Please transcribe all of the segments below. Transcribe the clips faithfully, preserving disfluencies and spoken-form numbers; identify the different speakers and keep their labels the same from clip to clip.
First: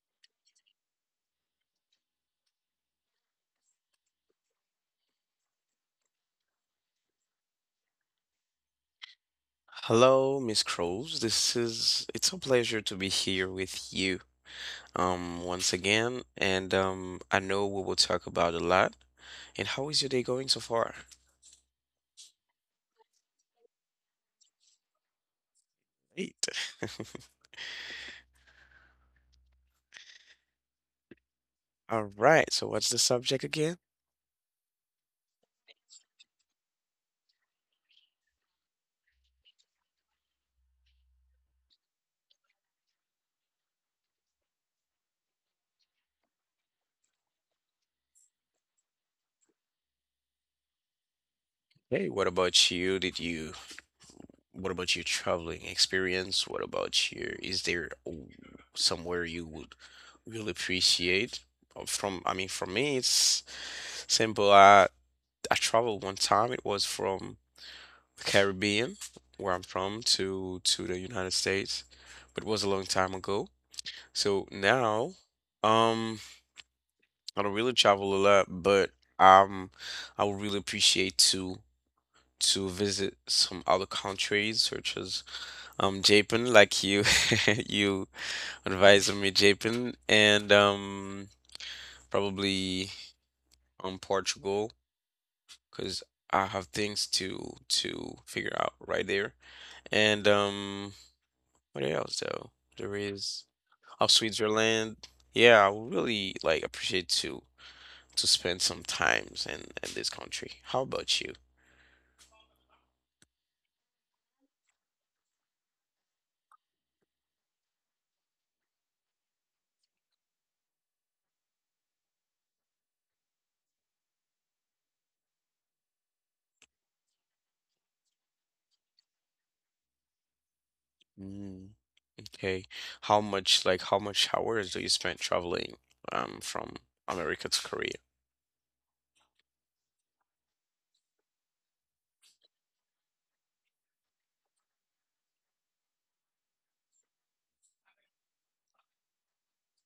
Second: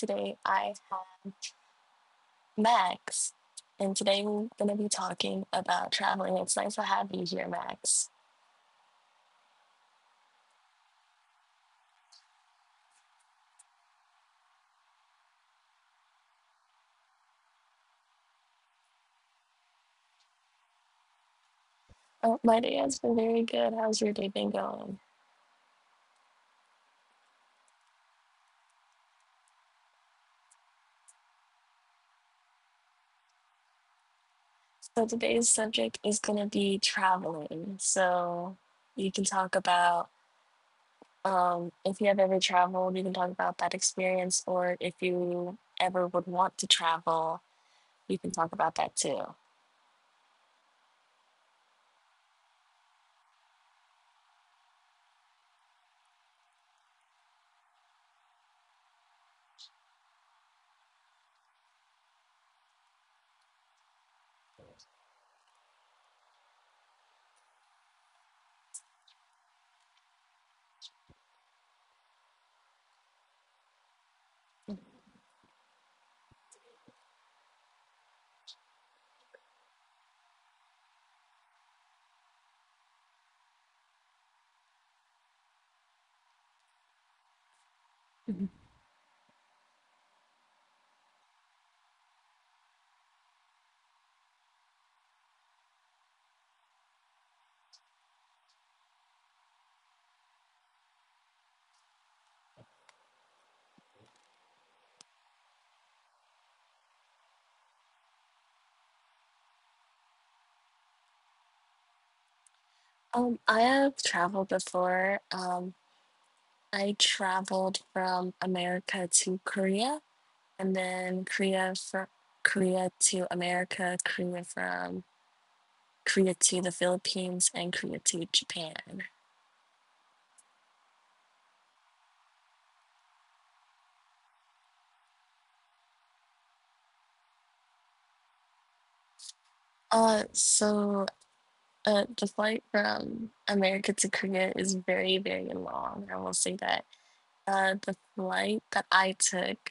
Speaker 1: today, I have Max. And today we're going to be talking about traveling. It's nice to have you here, Max.
Speaker 2: Hello, Miss Crows. This is it's a pleasure to be here with you um once again, and um I know we will talk about a lot. And how is your day going so far?
Speaker 1: Oh, my day has been very good. How's your day been going?
Speaker 2: Great. All right. So what's the subject again?
Speaker 1: So today's subject is going to be traveling. So you can talk about um, if you have ever traveled, you can talk about that experience, or if you ever would want to travel, you can talk about that too.
Speaker 2: Hey, what about you? Did you What about your traveling experience? What about your is there w- Somewhere you would really appreciate? Uh, From I mean, for me, it's simple. I I traveled one time. It was from Caribbean, where I'm from, to to the United States, but it was a long time ago. So now, um, I don't really travel a lot, but um, I would really appreciate to to visit some other countries, such as um Japan, like you you advised me, Japan, and um probably um Portugal, because I have things to to figure out right there, and um. What else though? There is of Switzerland. Yeah, I would really like appreciate to to spend some times in in this country. How about you?
Speaker 1: Um, I have traveled before. Um, I traveled from America to Korea, and then Korea from Korea to America, Korea from Korea to the Philippines, and Korea to Japan.
Speaker 2: Mm. Okay. How much like how much hours do you spend traveling um from America to Korea?
Speaker 1: Uh, so uh, the flight from America to Korea is very, very long. I will say that. Uh, the flight that I took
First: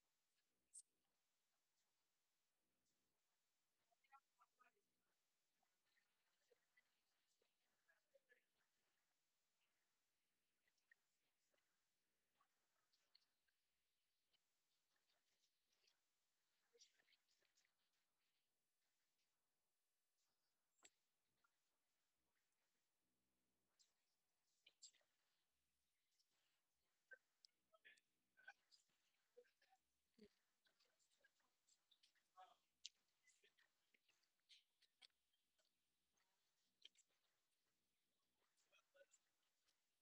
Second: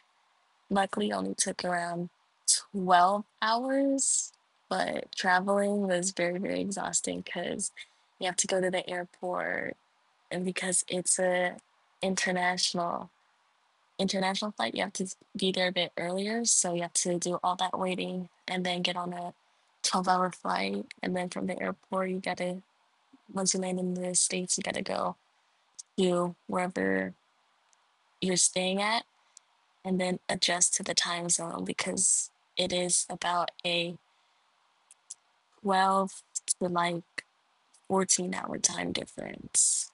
Speaker 1: luckily only took around twelve hours, but traveling was very, very exhausting because you have to go to the airport and because it's a international international flight, you have to be there a bit earlier, so you have to do all that waiting and then get on a twelve hour flight. And then from the airport you gotta, once you land in the States, you gotta go to wherever you're staying at and then adjust to the time zone because it is about a twelve to like fourteen hour time difference.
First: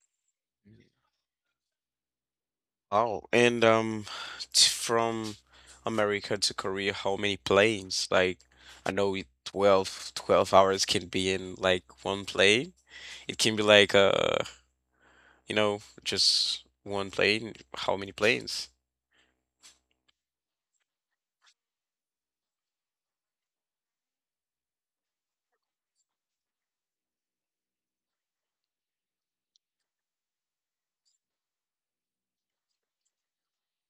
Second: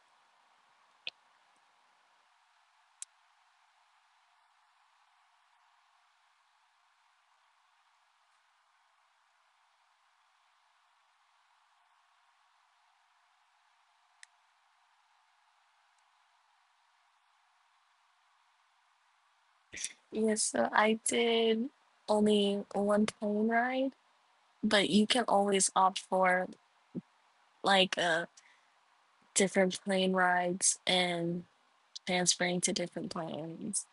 Speaker 2: Oh, and um, t- from America to Korea, how many planes? Like, I know it 12, twelve hours can be in like one plane. It can be like uh, you know, just one plane. How many planes?
Speaker 1: Yeah, so I did only one plane ride, but you can always opt for like uh, different plane rides and transferring to different planes.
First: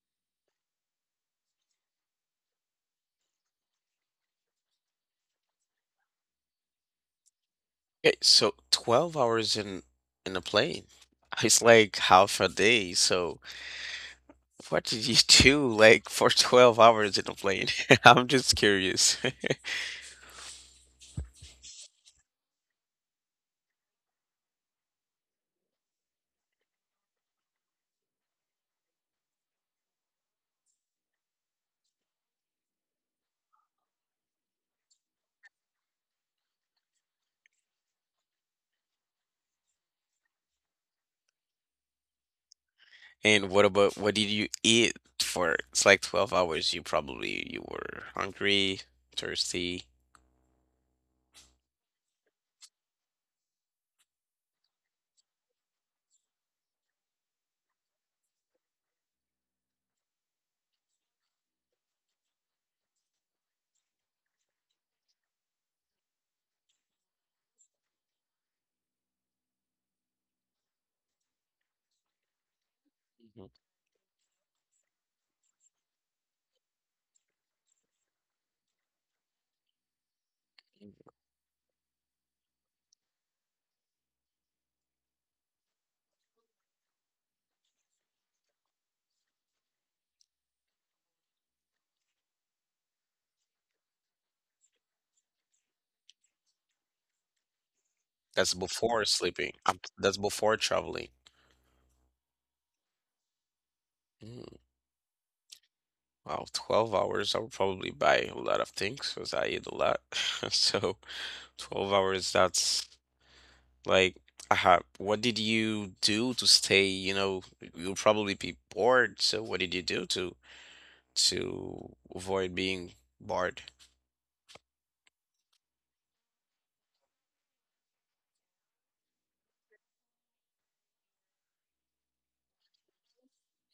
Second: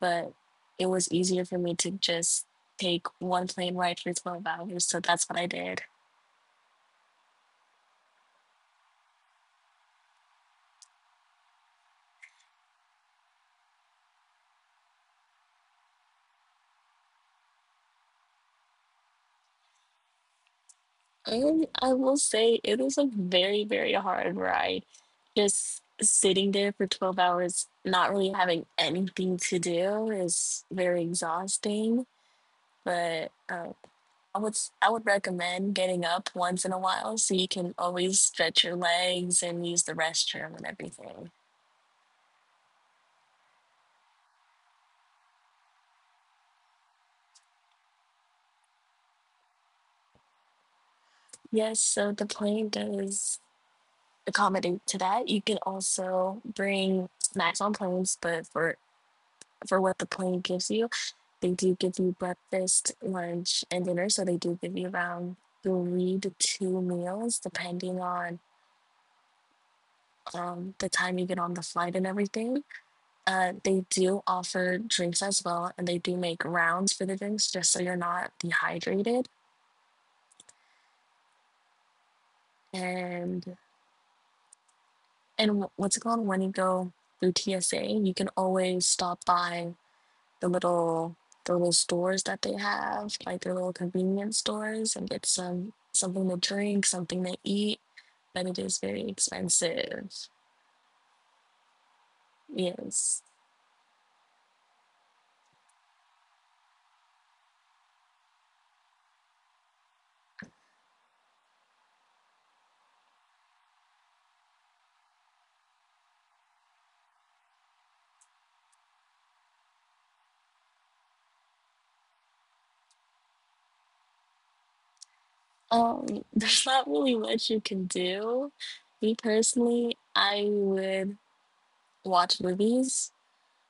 Speaker 1: But it was easier for me to just take one plane ride for twelve hours, so that's what I did.
Speaker 2: Okay, so twelve hours in in a plane. It's like half a day. So what did you do like for twelve hours in a plane? I'm just curious.
Speaker 1: And I will say it was a very, very hard ride. Just sitting there for twelve hours, not really having anything to do is very exhausting. But uh, I would s- I would recommend getting up once in a while so you can always stretch your legs and use the restroom and everything.
Speaker 2: And what about what did you eat for it's like twelve hours? You probably you were hungry, thirsty.
Speaker 1: Yes, so the plane does accommodate to that. You can also bring snacks on planes, but for for what the plane gives you, they do give you breakfast, lunch, and dinner. So they do give you around three to two meals, depending on um, the time you get on the flight and everything. Uh,
Speaker 2: Mhm.
Speaker 1: they do offer drinks as well, and they do make rounds for the drinks just so you're not dehydrated. And and wh- what's it called, when you go through T S A, you can always stop by the little the little stores that they have, like their little convenience stores, and get some something to drink, something to eat. But it
Speaker 2: That's
Speaker 1: is very
Speaker 2: before sleeping. Um, that's
Speaker 1: expensive.
Speaker 2: before traveling.
Speaker 1: Yes.
Speaker 2: Mm. Wow, twelve hours. I would probably buy a lot of things because I eat a lot. So twelve hours, that's like, uh, what did you do to stay? You know, you'll probably be bored. So what did you do to to avoid being bored?
Speaker 1: Um, there's not really much you can do. Me personally, I would watch movies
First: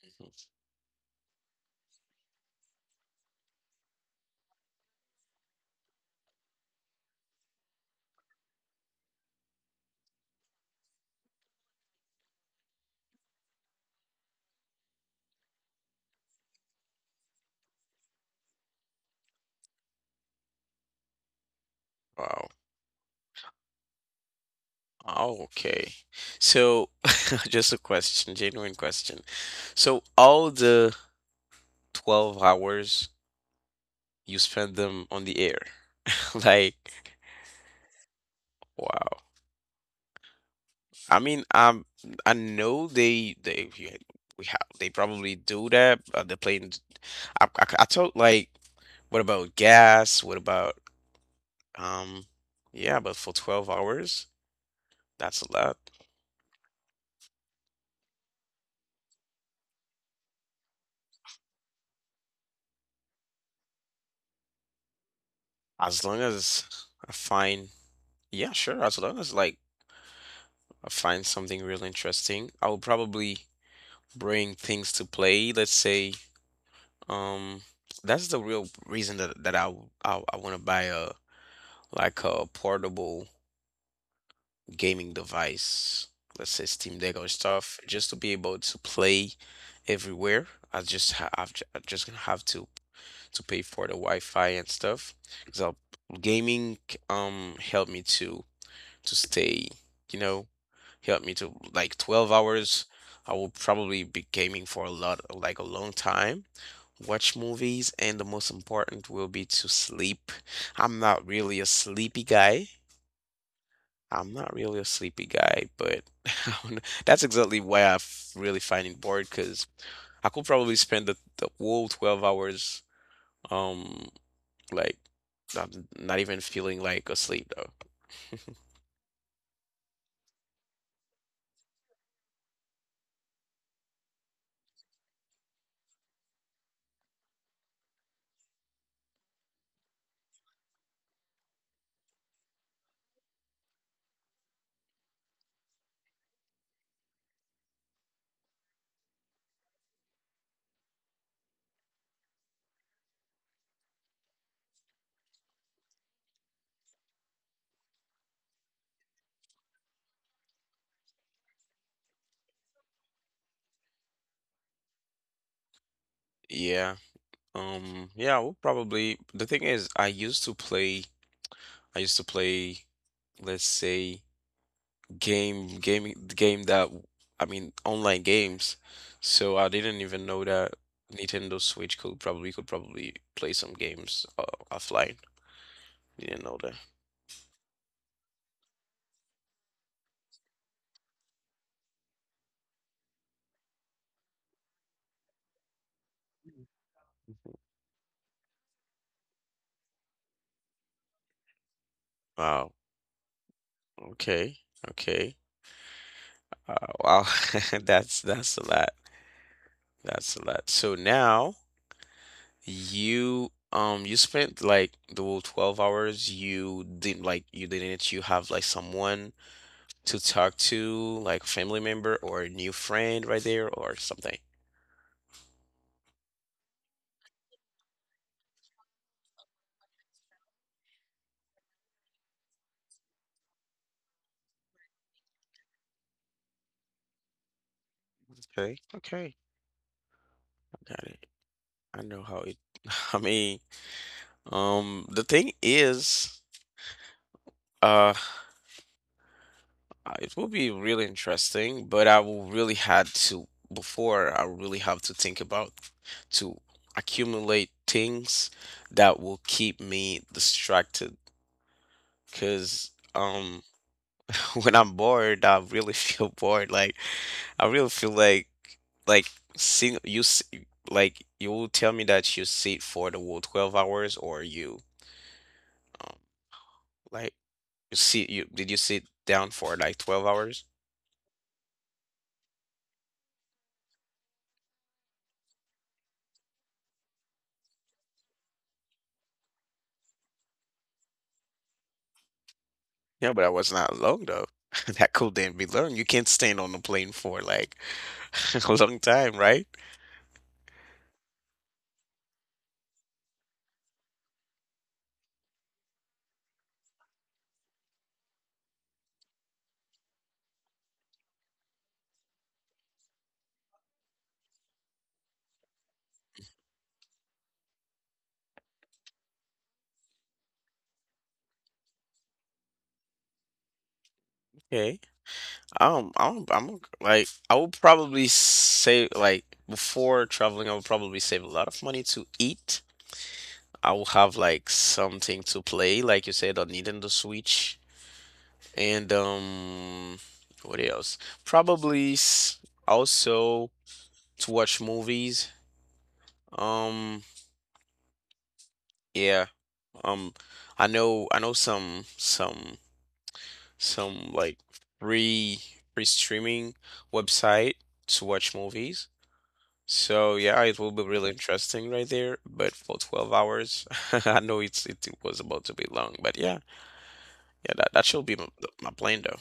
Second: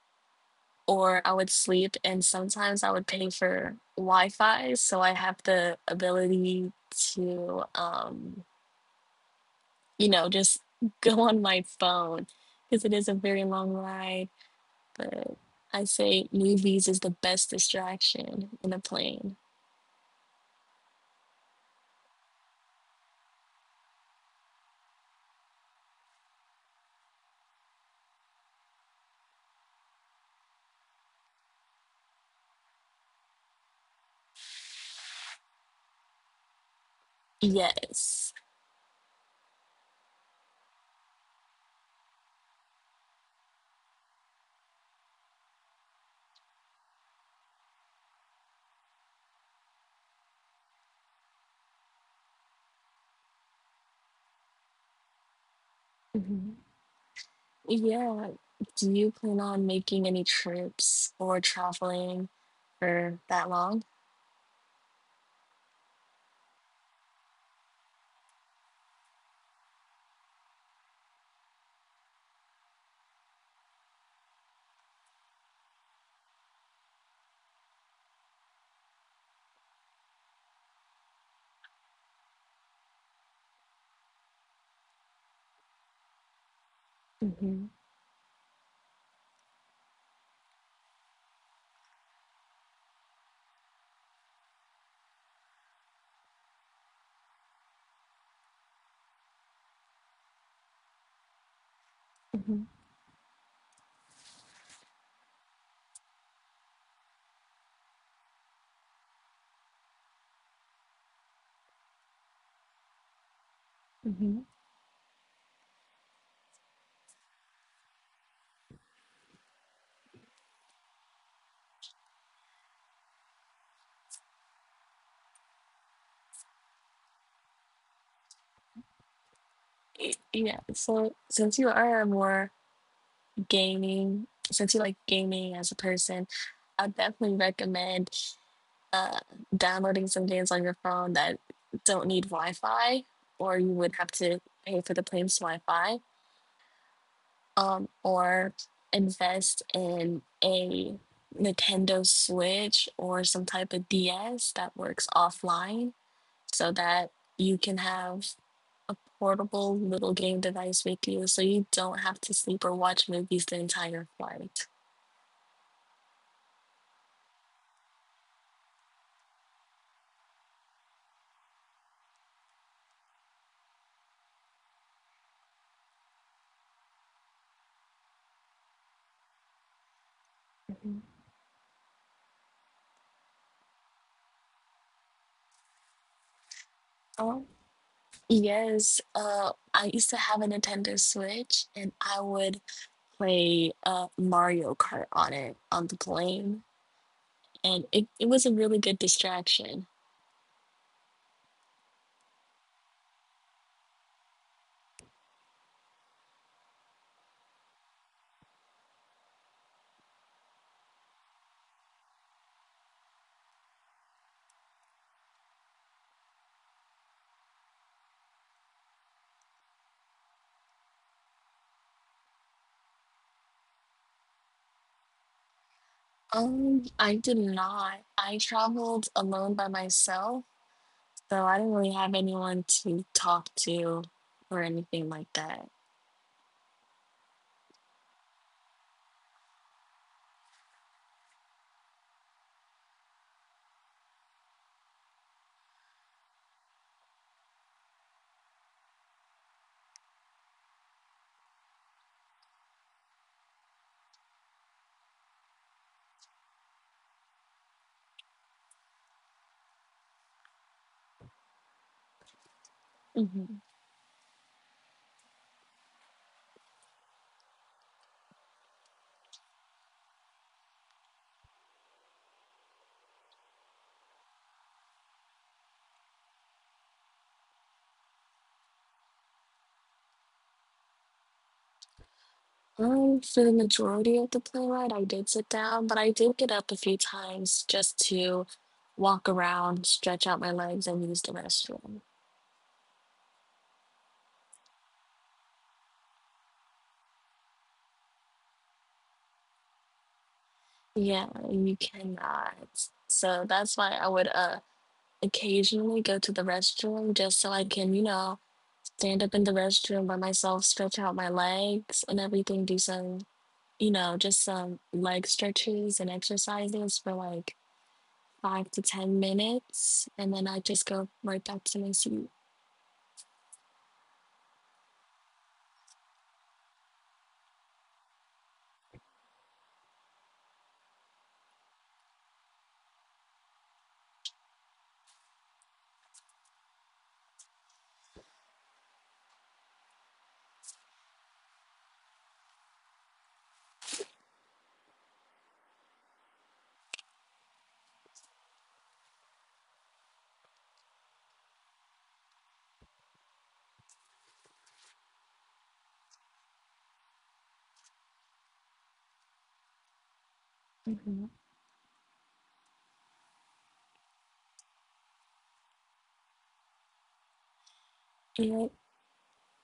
Speaker 2: Mhm.
Speaker 1: or I would sleep, and sometimes I would pay for Wi-Fi, so I have the ability to um you know, just go on my phone because it is a very long ride. But I say movies is the best distraction in a plane.
Speaker 2: Wow. Oh, okay. So, just a question, genuine question. So, all the twelve hours you spend them on the air. Like,
Speaker 1: Yes.
Speaker 2: wow. I mean, um, I know they they yeah, we have they probably do that. Uh, the plane. I, I I thought like, what about gas? What about um, yeah, but for twelve hours, that's a lot.
Speaker 1: Mhm. Yeah. Do you plan on making any trips or traveling for that long?
Speaker 2: As long as I find, yeah, sure. As long as like I find something real interesting. I will probably bring things to play. Let's say, um, that's the real reason that that I I I want to buy a like a portable gaming device. Let's say Steam Deck or
Speaker 1: Hmm.
Speaker 2: stuff, just to be able to play everywhere. I just ha- I've, ju- I'm just gonna have to to pay for the Wi-Fi and stuff. So gaming um help me to to stay, you know. Helped me to like twelve
Speaker 1: Hmm.
Speaker 2: hours. I will probably be gaming for a lot, like a long time, watch movies, and the most important will be to sleep. I'm not really a sleepy guy.
Speaker 1: Hmm.
Speaker 2: I'm not really a sleepy guy, but I don't know. That's exactly why I f- really find it bored because I could probably spend the, the whole twelve hours, um, like, not, not even feeling like asleep though.
Speaker 1: Yeah. So since you are more gaming, since you like gaming as a person, I definitely recommend uh, downloading some games on your phone that don't need Wi-Fi, or you would have to pay for the plane's Wi-Fi, um, or invest in a Nintendo Switch or some type of D S that works offline, so that you can have a portable little game device with you so you don't have to sleep or watch movies the entire flight.
Speaker 2: Yeah. Um, yeah, we'll probably. The thing is, I used to play. I used to play. Let's say game, gaming, game that I mean, online games. So I didn't even know that
Speaker 1: Mhm.
Speaker 2: Nintendo Switch could probably could probably play some games uh, offline. Didn't know that.
Speaker 1: Oh, yes. Uh, I used to have a Nintendo Switch and I would play uh, Mario Kart on it on the plane.
Speaker 2: Mm.
Speaker 1: And it, it was a really good distraction.
Speaker 2: Wow. Okay. Okay. Uh, wow. That's that's a lot. That's a lot. So now. You um you spent like the whole twelve hours you didn't like you didn't you have like someone to talk to, like family member or a new friend right there or something.
Speaker 1: Um, I did not. I traveled alone by myself, so I didn't really have anyone to talk to or anything like that.
Speaker 2: Okay, okay. I got it. I know how it I mean, um the thing is uh uh, it will be really interesting, but I will really had to before I really have to think about to accumulate things that will keep me distracted. Cause
Speaker 1: Mhm.
Speaker 2: um when I'm bored, I really feel bored. Like I really feel like like sing you s- like you will tell me that you sit for the whole twelve hours or you um like you sit you did you sit down for like twelve hours?
Speaker 1: Um, for the majority of the plane ride, I did sit down, but I did get up a few times just to walk around, stretch out my legs, and use the restroom.
Speaker 2: Yeah, but that was not long though. That couldn't be long. You can't stand on the plane for like a long time, right?
Speaker 1: Yeah, you cannot. So that's why I would uh occasionally go to the restroom just so I can, you know, stand up in the restroom by myself, stretch out my legs and everything, do some, you know, just some leg stretches and exercises for like five to ten minutes. And then I just go right back to my seat.
Speaker 2: Okay. Um, I'm, I'm like, I would probably save, like, before traveling, I would probably save a lot of money to eat. I will have like something to play, like you said, on Nintendo Switch, and um, what else? Probably s- also to watch movies. Um, yeah. Um, I know, I know some, some, some like free, free streaming website to watch movies. So yeah, it will
Speaker 1: Hmm.
Speaker 2: be really interesting right there, but for twelve hours, I know it's it was about to be long, but yeah, yeah, that, that should be
Speaker 1: Yeah,
Speaker 2: my, my plan though.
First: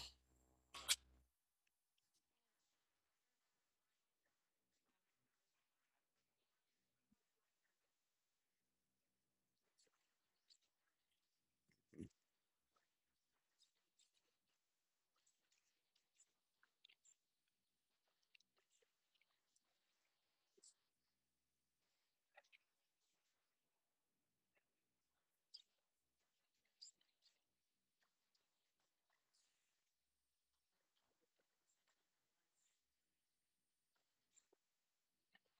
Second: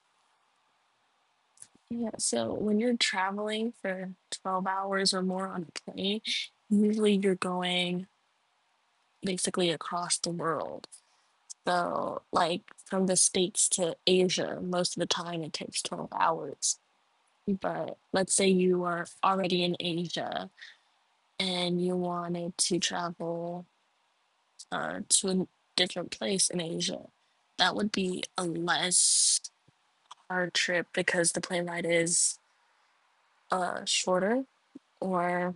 Speaker 1: yeah. So when you're traveling for twelve hours or more on a plane, usually you're going basically across the world. So, like from the States to Asia, most of the time it takes twelve hours. But let's say you are already in Asia and you wanted to travel uh, to a different place in Asia. That would be a less hard trip because the plane ride is uh, shorter. Or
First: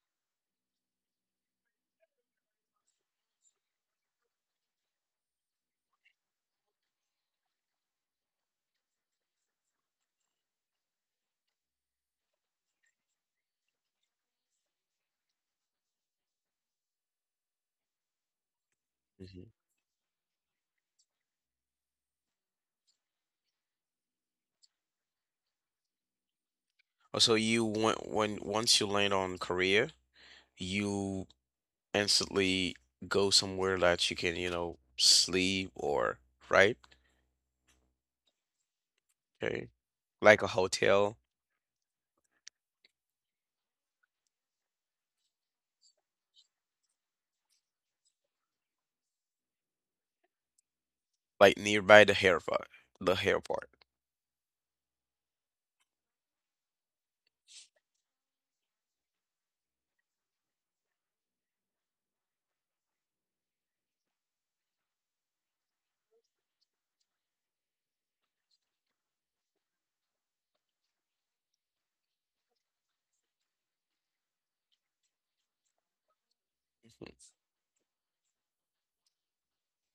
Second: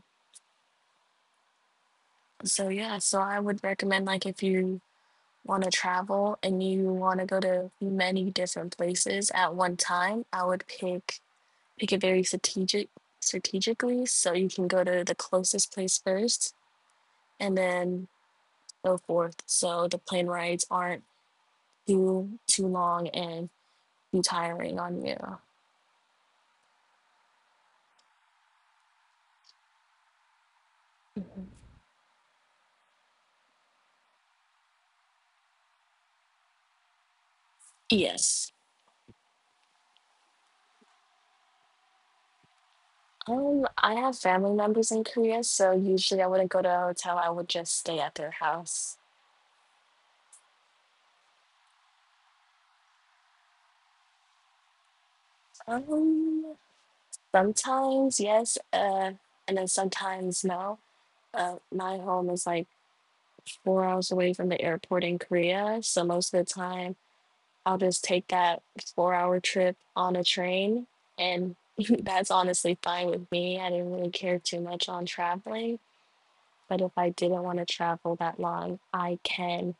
Speaker 1: so, yeah. So I would recommend, like, if you want to travel and you want to go to many different places at one time, I would pick pick it very strategic strategically so you can go to the closest place first and then so forth,
Speaker 2: Mhm.
Speaker 1: so the plane rides aren't too too long and too tiring on you.
Speaker 2: Also, you went when once you land on Korea, you
Speaker 1: Mhm.
Speaker 2: instantly go somewhere that you can, you know, sleep or right?
Speaker 1: Yes.
Speaker 2: Okay. Like a hotel,
Speaker 1: Um, I have family members in Korea, so usually I wouldn't go to a hotel. I would just stay at their house.
Speaker 2: like nearby the airport, the airport.
Speaker 1: Um, sometimes yes, uh, and then sometimes no. Uh, my home is like four hours away from the airport in Korea, so most of the time I'll just take that four hour trip on a train. And that's honestly fine with me. I didn't really care too much on traveling. But if I
Speaker 2: Mhm.
Speaker 1: didn't want to travel that long, I can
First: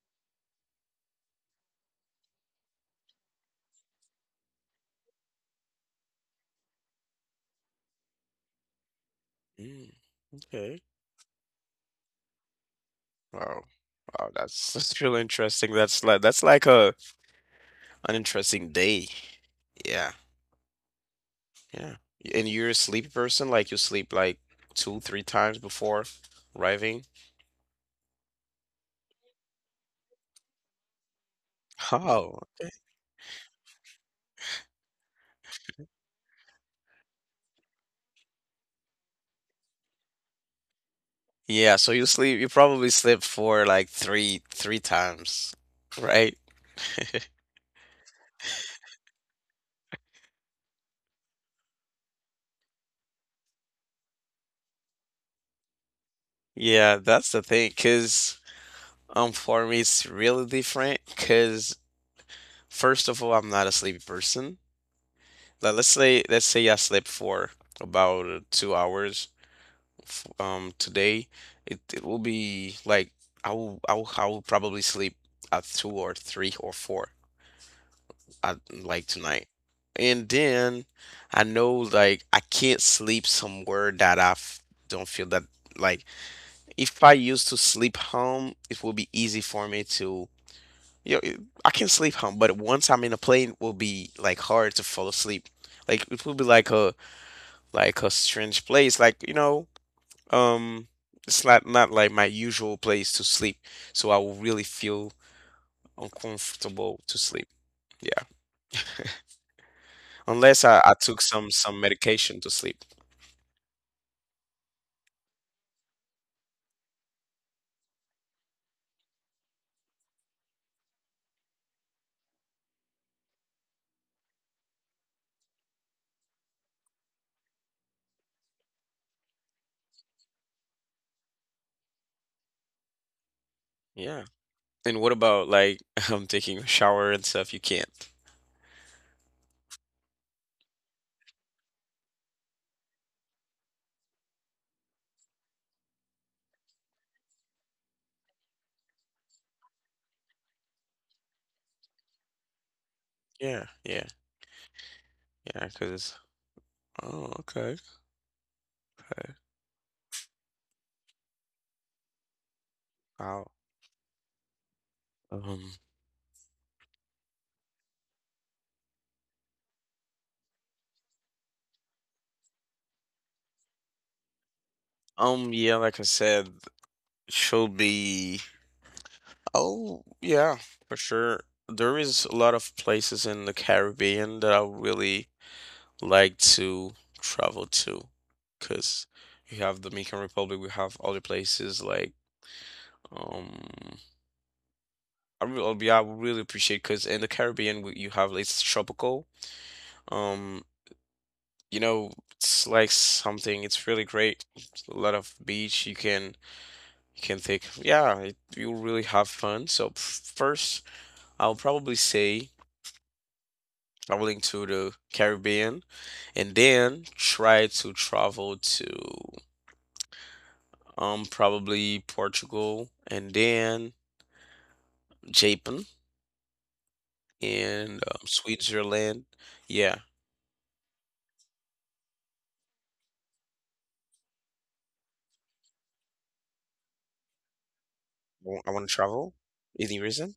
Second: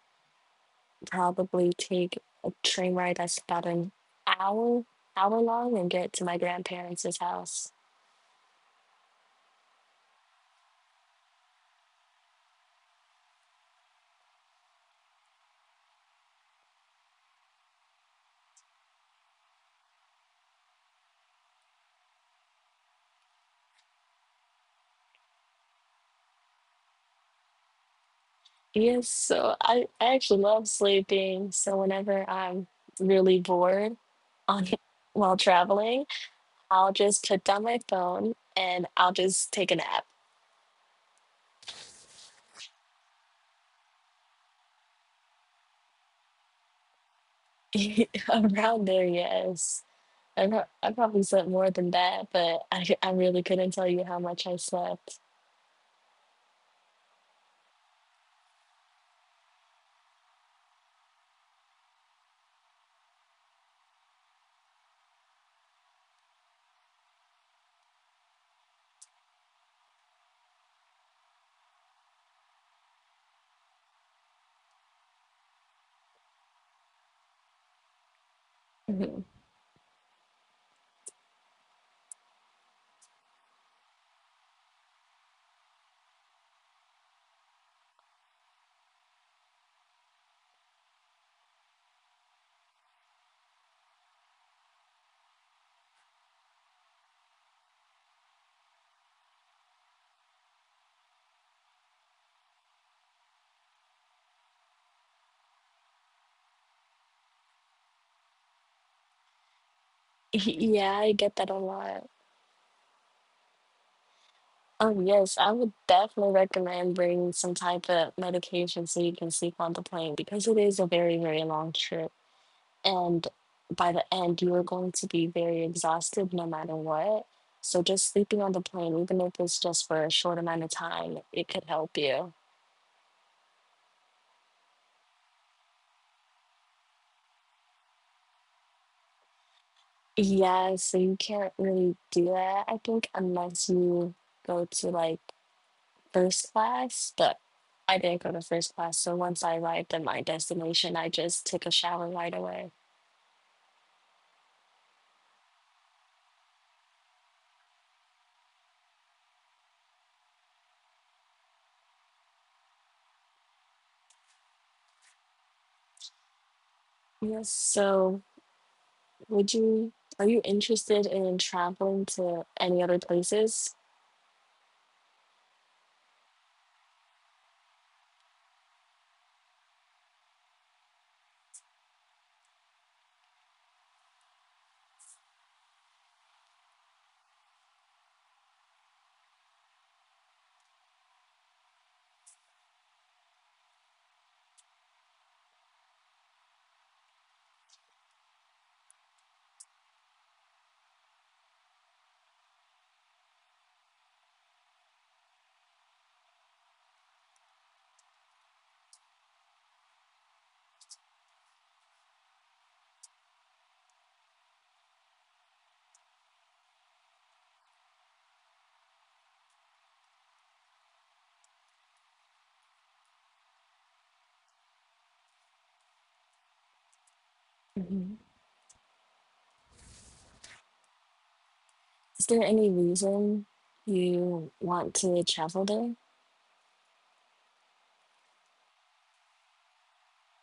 Speaker 1: probably take a train ride that's about an hour, hour long and get to my grandparents' house.
Speaker 2: Mm, okay. Wow. Wow, that's that's really interesting. That's like that's like a an interesting day. Yeah. Yeah. And you're a sleepy person, like you sleep like two, three times before arriving?
Speaker 1: Yes, so I, I actually love sleeping. So whenever
Speaker 2: Oh.
Speaker 1: I'm really bored on while traveling, I'll just put down my phone and I'll just take a nap.
Speaker 2: Yeah, so you sleep you probably sleep for like three three times, right?
Speaker 1: Around there, yes. I, pro- I probably slept more than that, but I, I really couldn't tell you how much I slept.
Speaker 2: Yeah, that's the thing, 'cause um for me it's really different, 'cause first of all, I'm not a sleepy person. Like let's say let's say I sleep for about two hours. F- um today it, it will be like I will, I will I will probably sleep at two or three or four at like
Speaker 1: Mhm.
Speaker 2: tonight. And then I know like I can't sleep somewhere that I f- don't feel that, like, if I used to sleep home, it will be easy for me to you know, it- I can sleep home, but once I'm in a plane, it will be like hard to fall asleep. Like it will be like a like a strange place, like you know. Um, it's not not like my usual place to sleep, so I will really feel uncomfortable to sleep. Yeah, unless I,
Speaker 1: Yeah,
Speaker 2: I
Speaker 1: I
Speaker 2: took
Speaker 1: get
Speaker 2: some
Speaker 1: that a
Speaker 2: some
Speaker 1: lot.
Speaker 2: medication to sleep.
Speaker 1: Oh, yes, I would definitely recommend bringing some type of medication so you can sleep on the plane because it is a very, very long trip. And by the end, you are going to be very exhausted no matter what. So just sleeping on the plane, even if it's just for a short amount of time, it could help you.
Speaker 2: Yeah. And what about like I'm taking a shower and stuff? You can't.
Speaker 1: Yeah, so you can't really do that, I think, unless you go to like first class. But I didn't go to first class, so once I arrived at my destination, I just took a shower right away.
Speaker 2: Yeah, yeah, yeah. Cause oh, okay, okay. Wow. Um,
Speaker 1: Yes, so would you, are you interested in traveling to any other places?
Speaker 2: um, yeah, like I said, she'll be. Oh, yeah, for sure. There is a lot of places in the Caribbean that I really like to travel to, because you have Dominican Republic, we have other places like um. I really, I would really appreciate because in the Caribbean we- you have it's tropical. Um, you know, it's like something. It's really great. A lot of beach. You can You can think, yeah, it, you really have fun. So f- first, I'll probably say traveling to the Caribbean and then try to travel to um probably Portugal and then Japan and
Speaker 1: Mhm.
Speaker 2: um, Switzerland. Yeah,
Speaker 1: Is there any reason you want to travel there?
Speaker 2: I want to travel. Any reason?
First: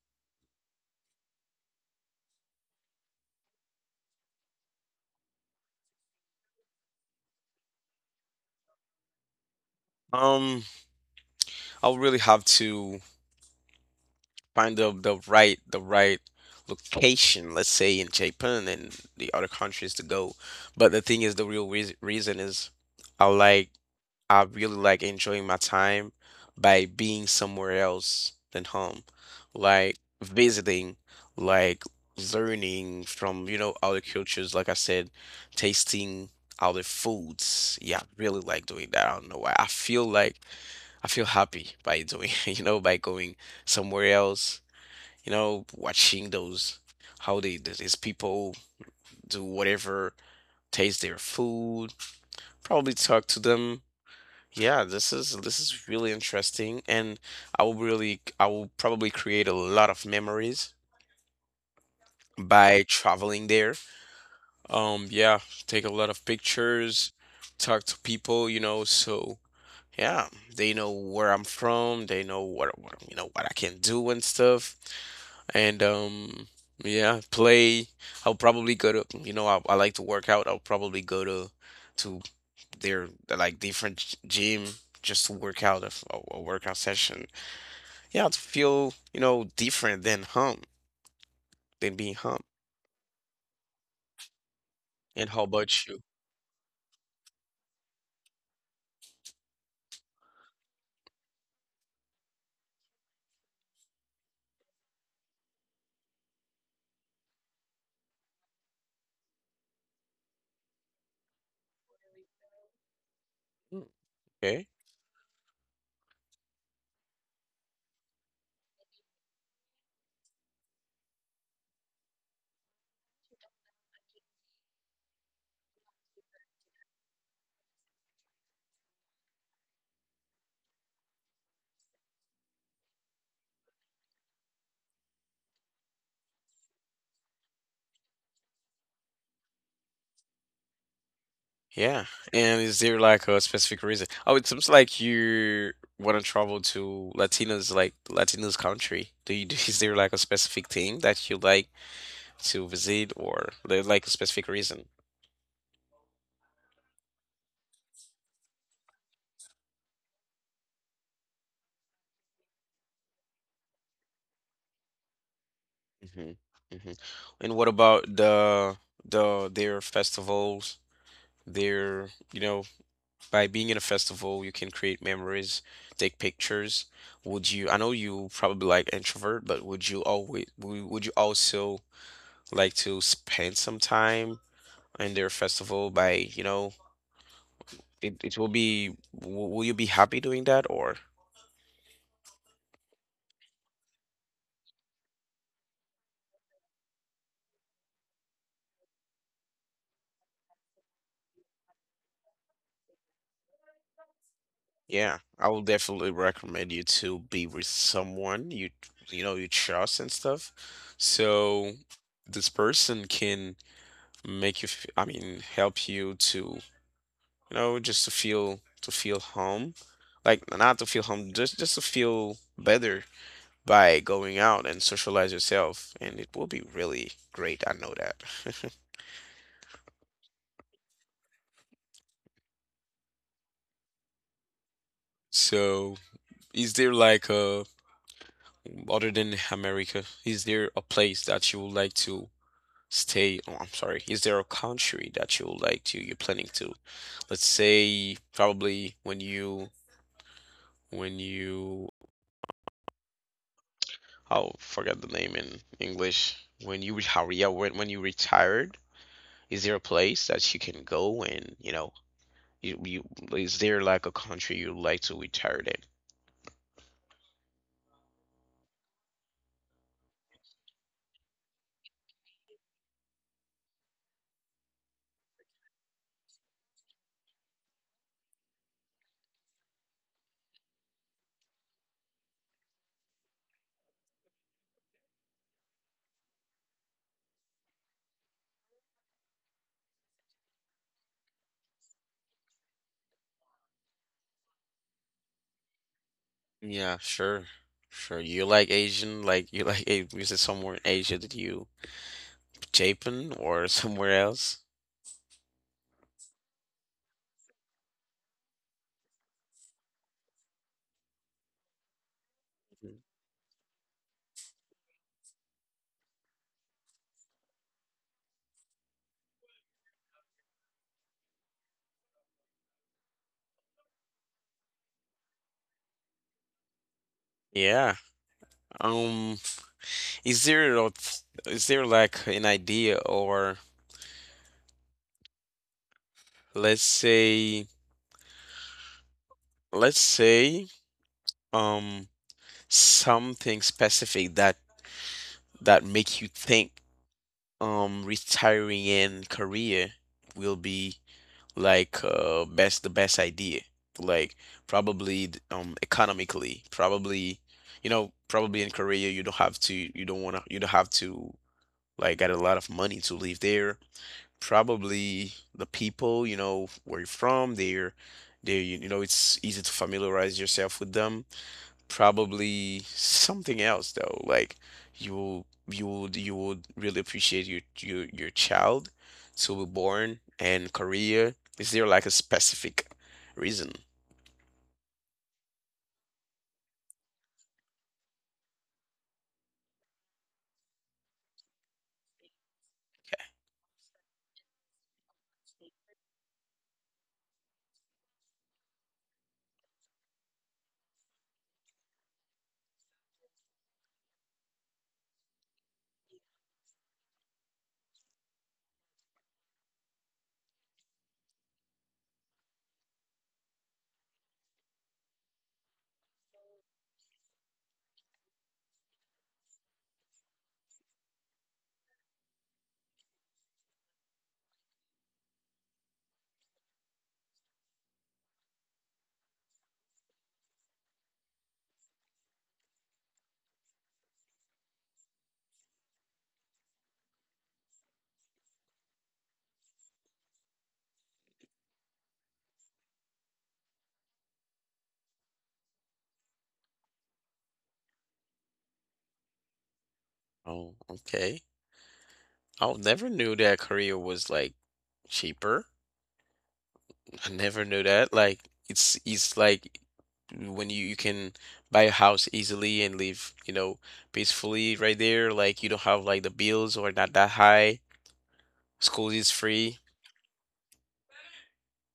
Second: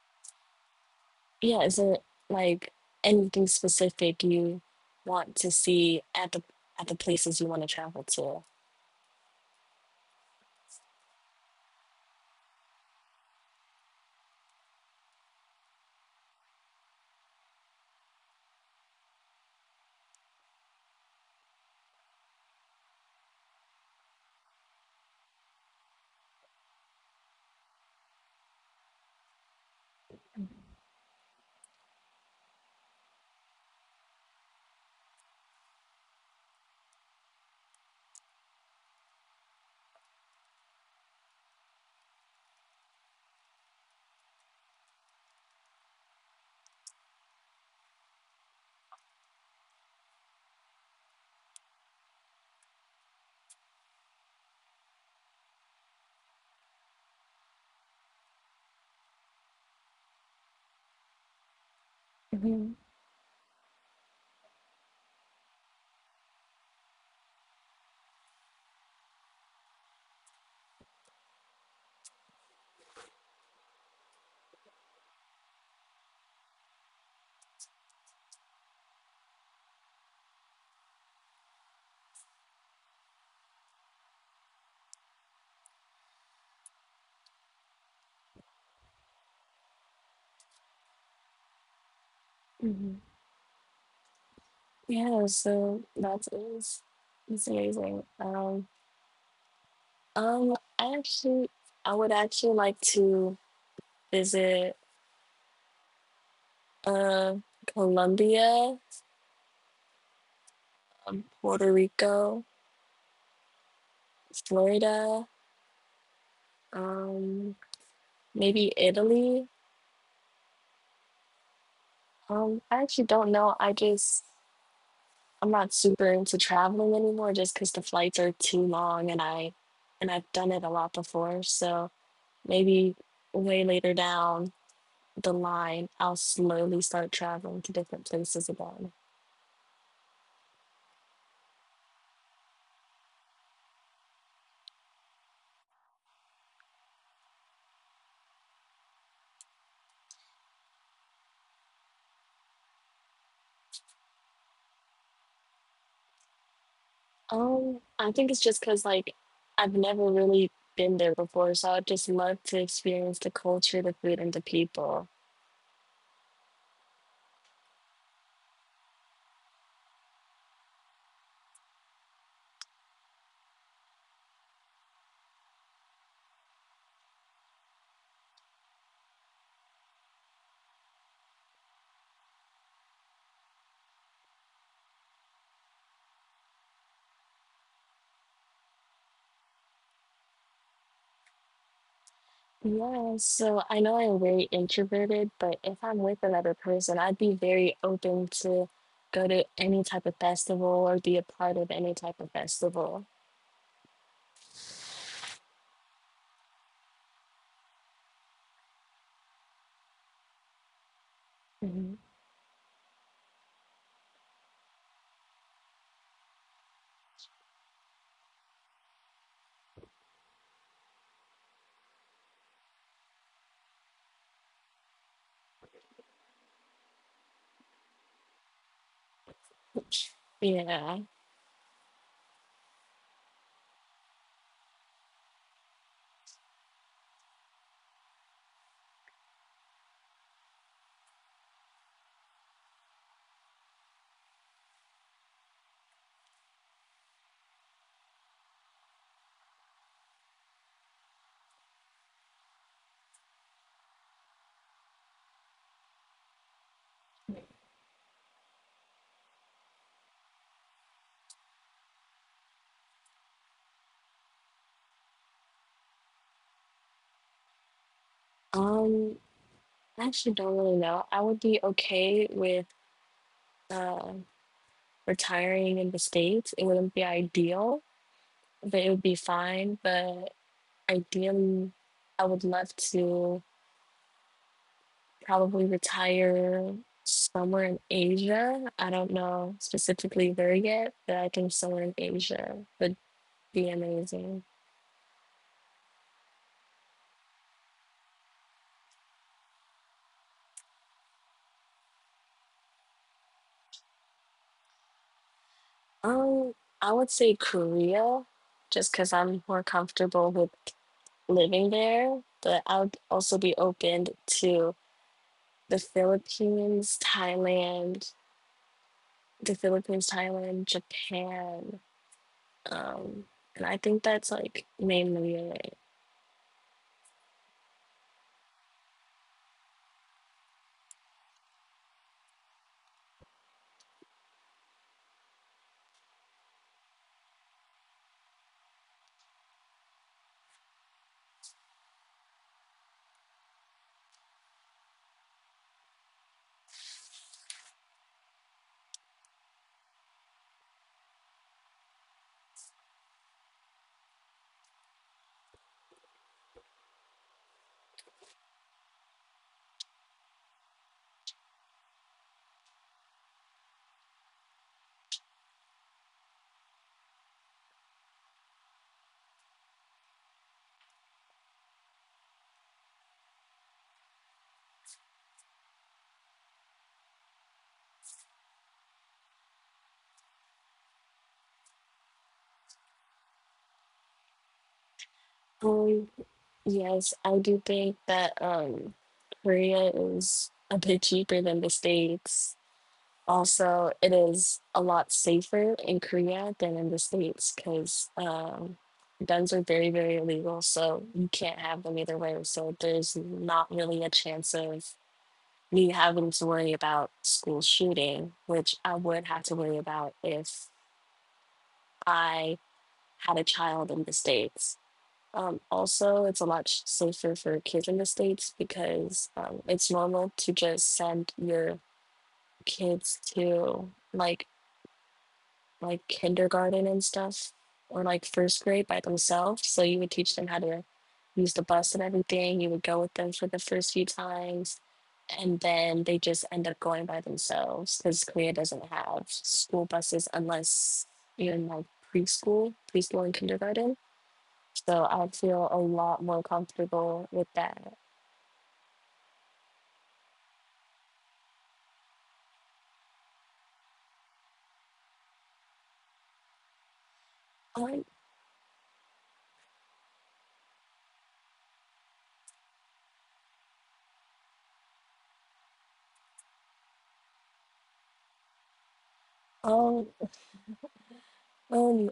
Speaker 1: Yeah, is there like anything specific you want to see at the at the places you want to travel to?
Speaker 2: Um, I'll really have to find the the right the right location, let's say in Japan and the other countries to go. But the thing is, the real reas reason is I like I really like enjoying my time by being somewhere else than home, like visiting, like learning from, you know, other cultures, like I said, tasting other foods. Yeah, I really like doing that. I don't know why. I feel like I feel happy by doing, you know, by going somewhere else, you know, watching those how they these people do whatever, taste their food, probably talk to them. Yeah, this is this is really interesting, and I will really I will probably create a lot of memories
Speaker 1: Hmm.
Speaker 2: by traveling there. Um, yeah, take a lot of pictures, talk to people, you know, so yeah, they know where I'm from, they know what what you know what I can do and stuff. And um yeah, play. I'll probably go to, you know, i, I like to work out, I'll probably go to to their like different g- gym, just to work out a, f- a- a workout session, yeah, to feel, you know, different than home, than being home.
Speaker 1: Yeah,
Speaker 2: And how
Speaker 1: so
Speaker 2: about you?
Speaker 1: that is it's amazing. Um, um, I actually, I would actually like to visit uh Colombia, um, Puerto Rico,
Speaker 2: Mm, okay.
Speaker 1: Florida, um, maybe Italy. Um, I actually don't know. I just, I'm not super into traveling anymore just because the flights are too long and I and I've done it a lot before. So maybe way later down the line, I'll slowly start traveling to different places again.
Speaker 2: Yeah, and is there like a specific reason? Oh, it seems like you want to travel to latinos, like latinos country. Do you is there like a specific thing that you like to visit or there's like a specific reason?
Speaker 1: Um, I think it's just because like I've never really been there before, so I'd just love to experience the culture, the food, and the people.
Speaker 2: Hmm. Hmm. And what about the the their festivals? Their, you know, by being in a festival, you can create memories, take pictures. Would you, I know you probably like introvert, but would you always would would you also like to spend some time in their festival by, you know, it, it will be w- will you be happy doing that or?
Speaker 1: Yeah, so I know I'm very introverted, but if I'm with another person, I'd be very open to go to any type of festival or be a part of any type of festival.
Speaker 2: Yeah, I will definitely recommend you to be with someone you you know you trust and stuff. So
Speaker 1: Hmm.
Speaker 2: this person can make you f- I mean help you to, you know, just to feel to feel home. Like not to feel home, just just to feel better by going out and socialize yourself, and it will be really great. I know that.
Speaker 1: Yeah.
Speaker 2: So, is there like a other than America, is there a place that you would like to stay? Oh, I'm sorry. Is there a country that you would like to you're planning to? Let's say probably when you when you oh, forget the name in English. When you retire, yeah, when when you retired, is there a place that you can go and, you know, you, you is there like a country you like to retire in?
Speaker 1: Um, I actually don't really know. I would be okay with uh, retiring in the States. It wouldn't be ideal, but it would be fine. But ideally, I would love to probably retire somewhere in Asia. I don't know specifically where yet, but I think somewhere in Asia would be amazing.
Speaker 2: Yeah, sure, sure. You like Asian, like you like a- is it somewhere in Asia that you Japan or somewhere else?
Speaker 1: Um, I would say Korea, just because I'm more comfortable with living there, but I would
Speaker 2: Mhm.
Speaker 1: also be open to the Philippines, Thailand, the Philippines, Thailand, Japan. Um, and I think that's like mainly it.
Speaker 2: Yeah. Um, is there a th- is there like an idea or let's say let's say um something specific that that make you think um retiring in Korea will be like uh best the best idea? Like probably th- um economically, probably, you know, probably in Korea you don't have to you don't wanna you don't have to like get a lot of money to live there. Probably the people, you know, where you're from, they're they you know, it's easy to familiarize yourself with them. Probably something else though, like you'll you would, you would really appreciate your your your child to be born, and career. Is there like a specific reason?
Speaker 1: Um, Yes, I do think that um Korea is a bit cheaper than the States. Also, it is a lot safer in Korea than in the States because um, guns are very, very illegal. So you can't have them either way. So there's not really a chance of me having to worry about school shooting, which I would have to worry about if I had a child in the States. Um, also, it's a lot sh- safer for kids in the States because um, it's normal to just send your kids to like like kindergarten and stuff or like first grade by themselves. So you would teach them how to use the bus and everything. You would go with them for the first few times, and then they just end up going by themselves because Korea doesn't have school buses unless you're in like preschool, preschool and kindergarten, so I feel a lot more comfortable with that.
Speaker 2: Oh, okay. I never knew that career was like cheaper. I never knew
Speaker 1: I
Speaker 2: that, like, it's it's like when you you can buy a house easily and live, you know, peacefully right there. Like you don't have like the bills or not that high? School is free?
Speaker 1: um, um,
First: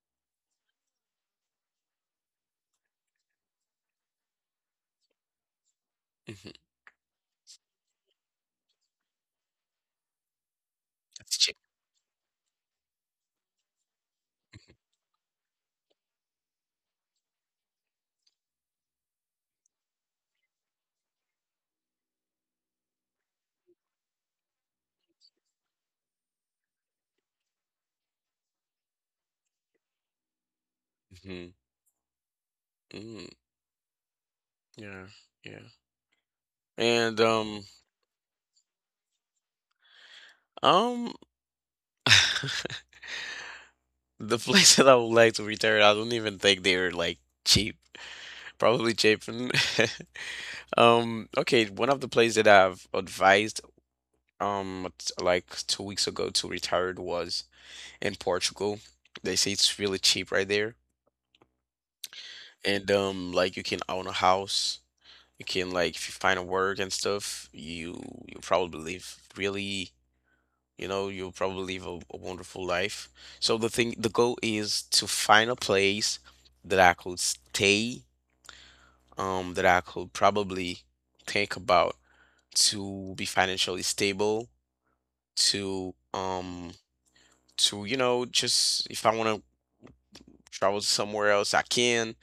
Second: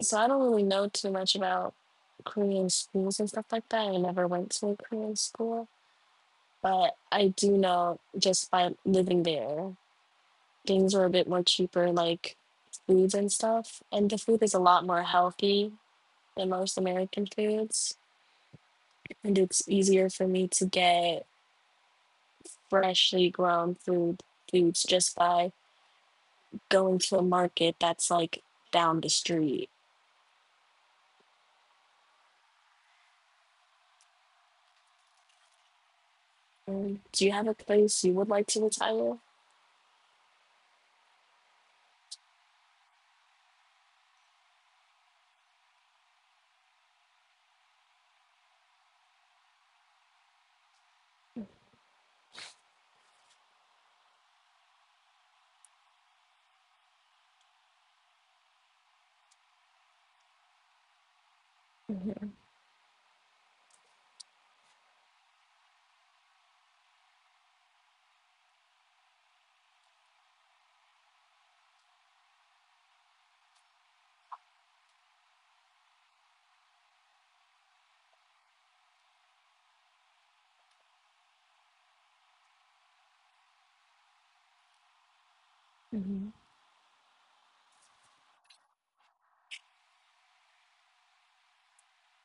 Speaker 1: so I don't really know too much about Korean schools and stuff like that. I never went to a Korean school,
Speaker 2: Mhm.
Speaker 1: but I do know just by living there, things were a bit more cheaper, like foods and stuff. And the food is a lot more healthy than most American foods. And it's easier for me to get freshly grown food foods just by going to a market that's like down the street.
Speaker 2: Mhm. Mm. Yeah. Yeah.
Speaker 1: Um,
Speaker 2: And
Speaker 1: do you have
Speaker 2: um
Speaker 1: a place you would like to retire?
Speaker 2: um the place that I would like to return, I don't even think they're like cheap. Probably cheap. And— Um okay, one of the places that I've advised um t- like two weeks ago to retire was in Portugal. They say it's really cheap right there.
Speaker 1: Hmm.
Speaker 2: And um, like you can own a house, you can, like, if you find a work and stuff, you you probably live really, you know, you'll probably live a, a wonderful life. So the thing, the goal is to find a place that I could stay, um, that I could probably think about, to be financially stable, to
Speaker 1: Hmm.
Speaker 2: um, to, you know, just if I want to travel somewhere else, I can.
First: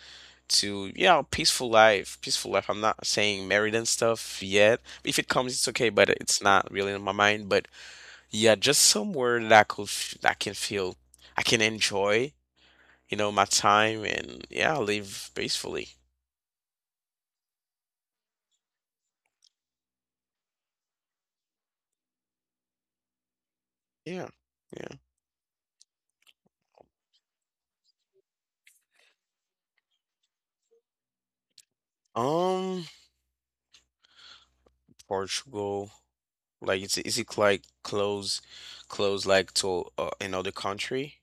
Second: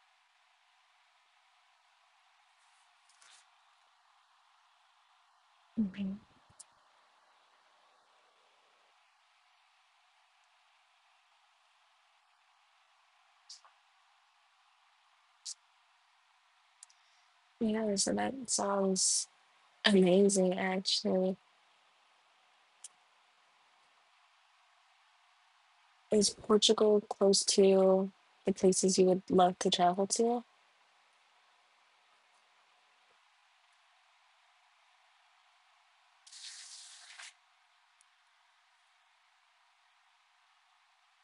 Speaker 2: To, yeah, peaceful life, peaceful life. I'm not saying married and stuff yet. If it comes, it's okay, but
Speaker 1: Hmm.
Speaker 2: it's not really in my mind. But yeah, just somewhere that i could f- that I can feel, I can enjoy, you know, my time, and yeah, live peacefully.
Speaker 1: Yeah, so that sounds amazing actually.
Speaker 2: Yeah, yeah.
Speaker 1: Is Portugal close to the places you would love to travel to?
Speaker 2: um Portugal, like is it, is it like close close like to uh, another country?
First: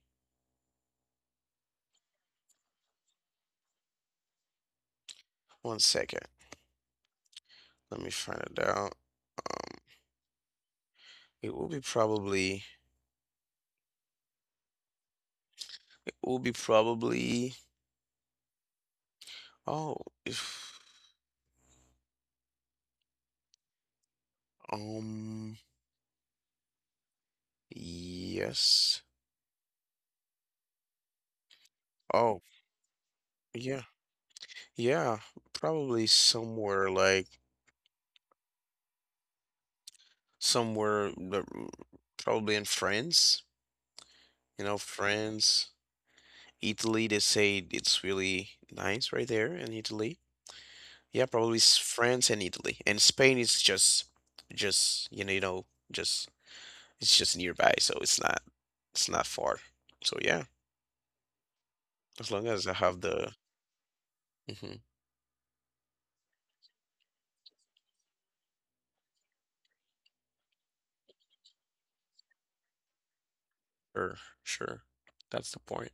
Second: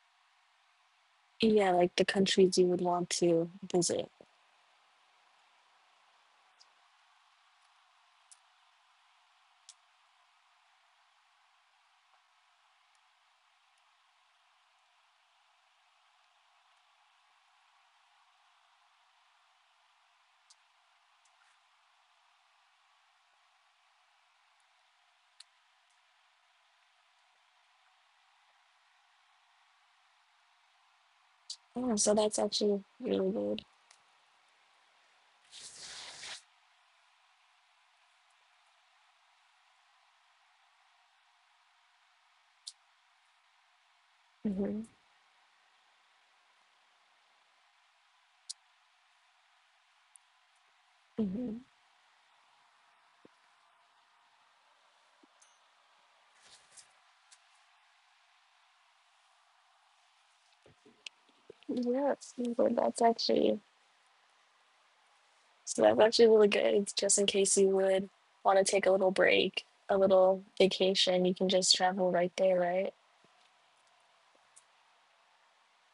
Speaker 1: Yeah, like the countries you would want to visit.
Speaker 2: One second, let me find it out. um it will be probably it will be probably Oh, if, um, yes.
Speaker 1: Oh, so that's
Speaker 2: Oh,
Speaker 1: actually really good.
Speaker 2: yeah. Yeah, probably somewhere like somewhere that- mm, probably in France, you know,
Speaker 1: Mm-hmm.
Speaker 2: France, Italy, they say it's really nice right there in Italy. Yeah, probably
Speaker 1: Mm-hmm.
Speaker 2: s- France and Italy. And Spain is just just, you know, you know, just it's just nearby, so it's not it's not far. So yeah,
Speaker 1: Yeah,
Speaker 2: as long as I
Speaker 1: but that's
Speaker 2: have the
Speaker 1: actually
Speaker 2: mm-hmm,
Speaker 1: So that's actually really good, just in case you would want to take a little break, a little vacation, you can just travel right there, right?
Speaker 2: sure, sure. That's the point.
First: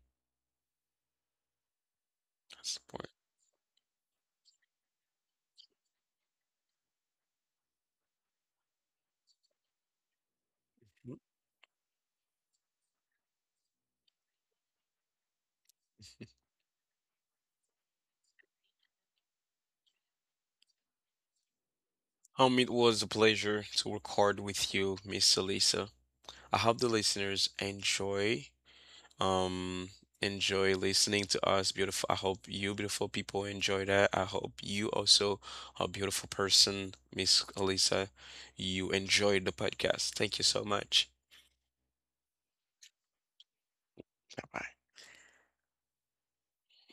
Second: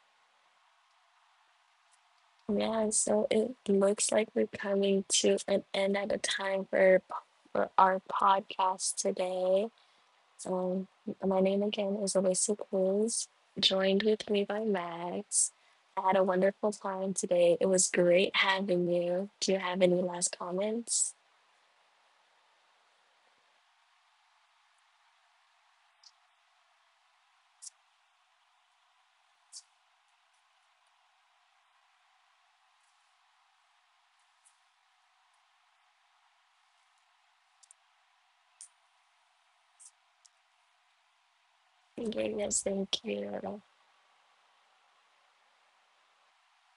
Speaker 1: Yeah,
Speaker 2: Support.
Speaker 1: so it looks like we're coming to an end at a time for, p- for our podcast today. Um, my name again is Alyssa Cruz, joined with me by Max. I had a wonderful time today. It was great having you. Do you have any last comments?
Speaker 2: Um, it was a pleasure to record with you, Miss Elisa. I hope the listeners enjoy um enjoy listening to us. Beautiful. I hope you beautiful people enjoy that. I hope you also a beautiful person, Miss Elisa. You enjoyed the podcast. Thank you so much.
Speaker 1: Okay, yes, thank you.
Speaker 2: Bye bye.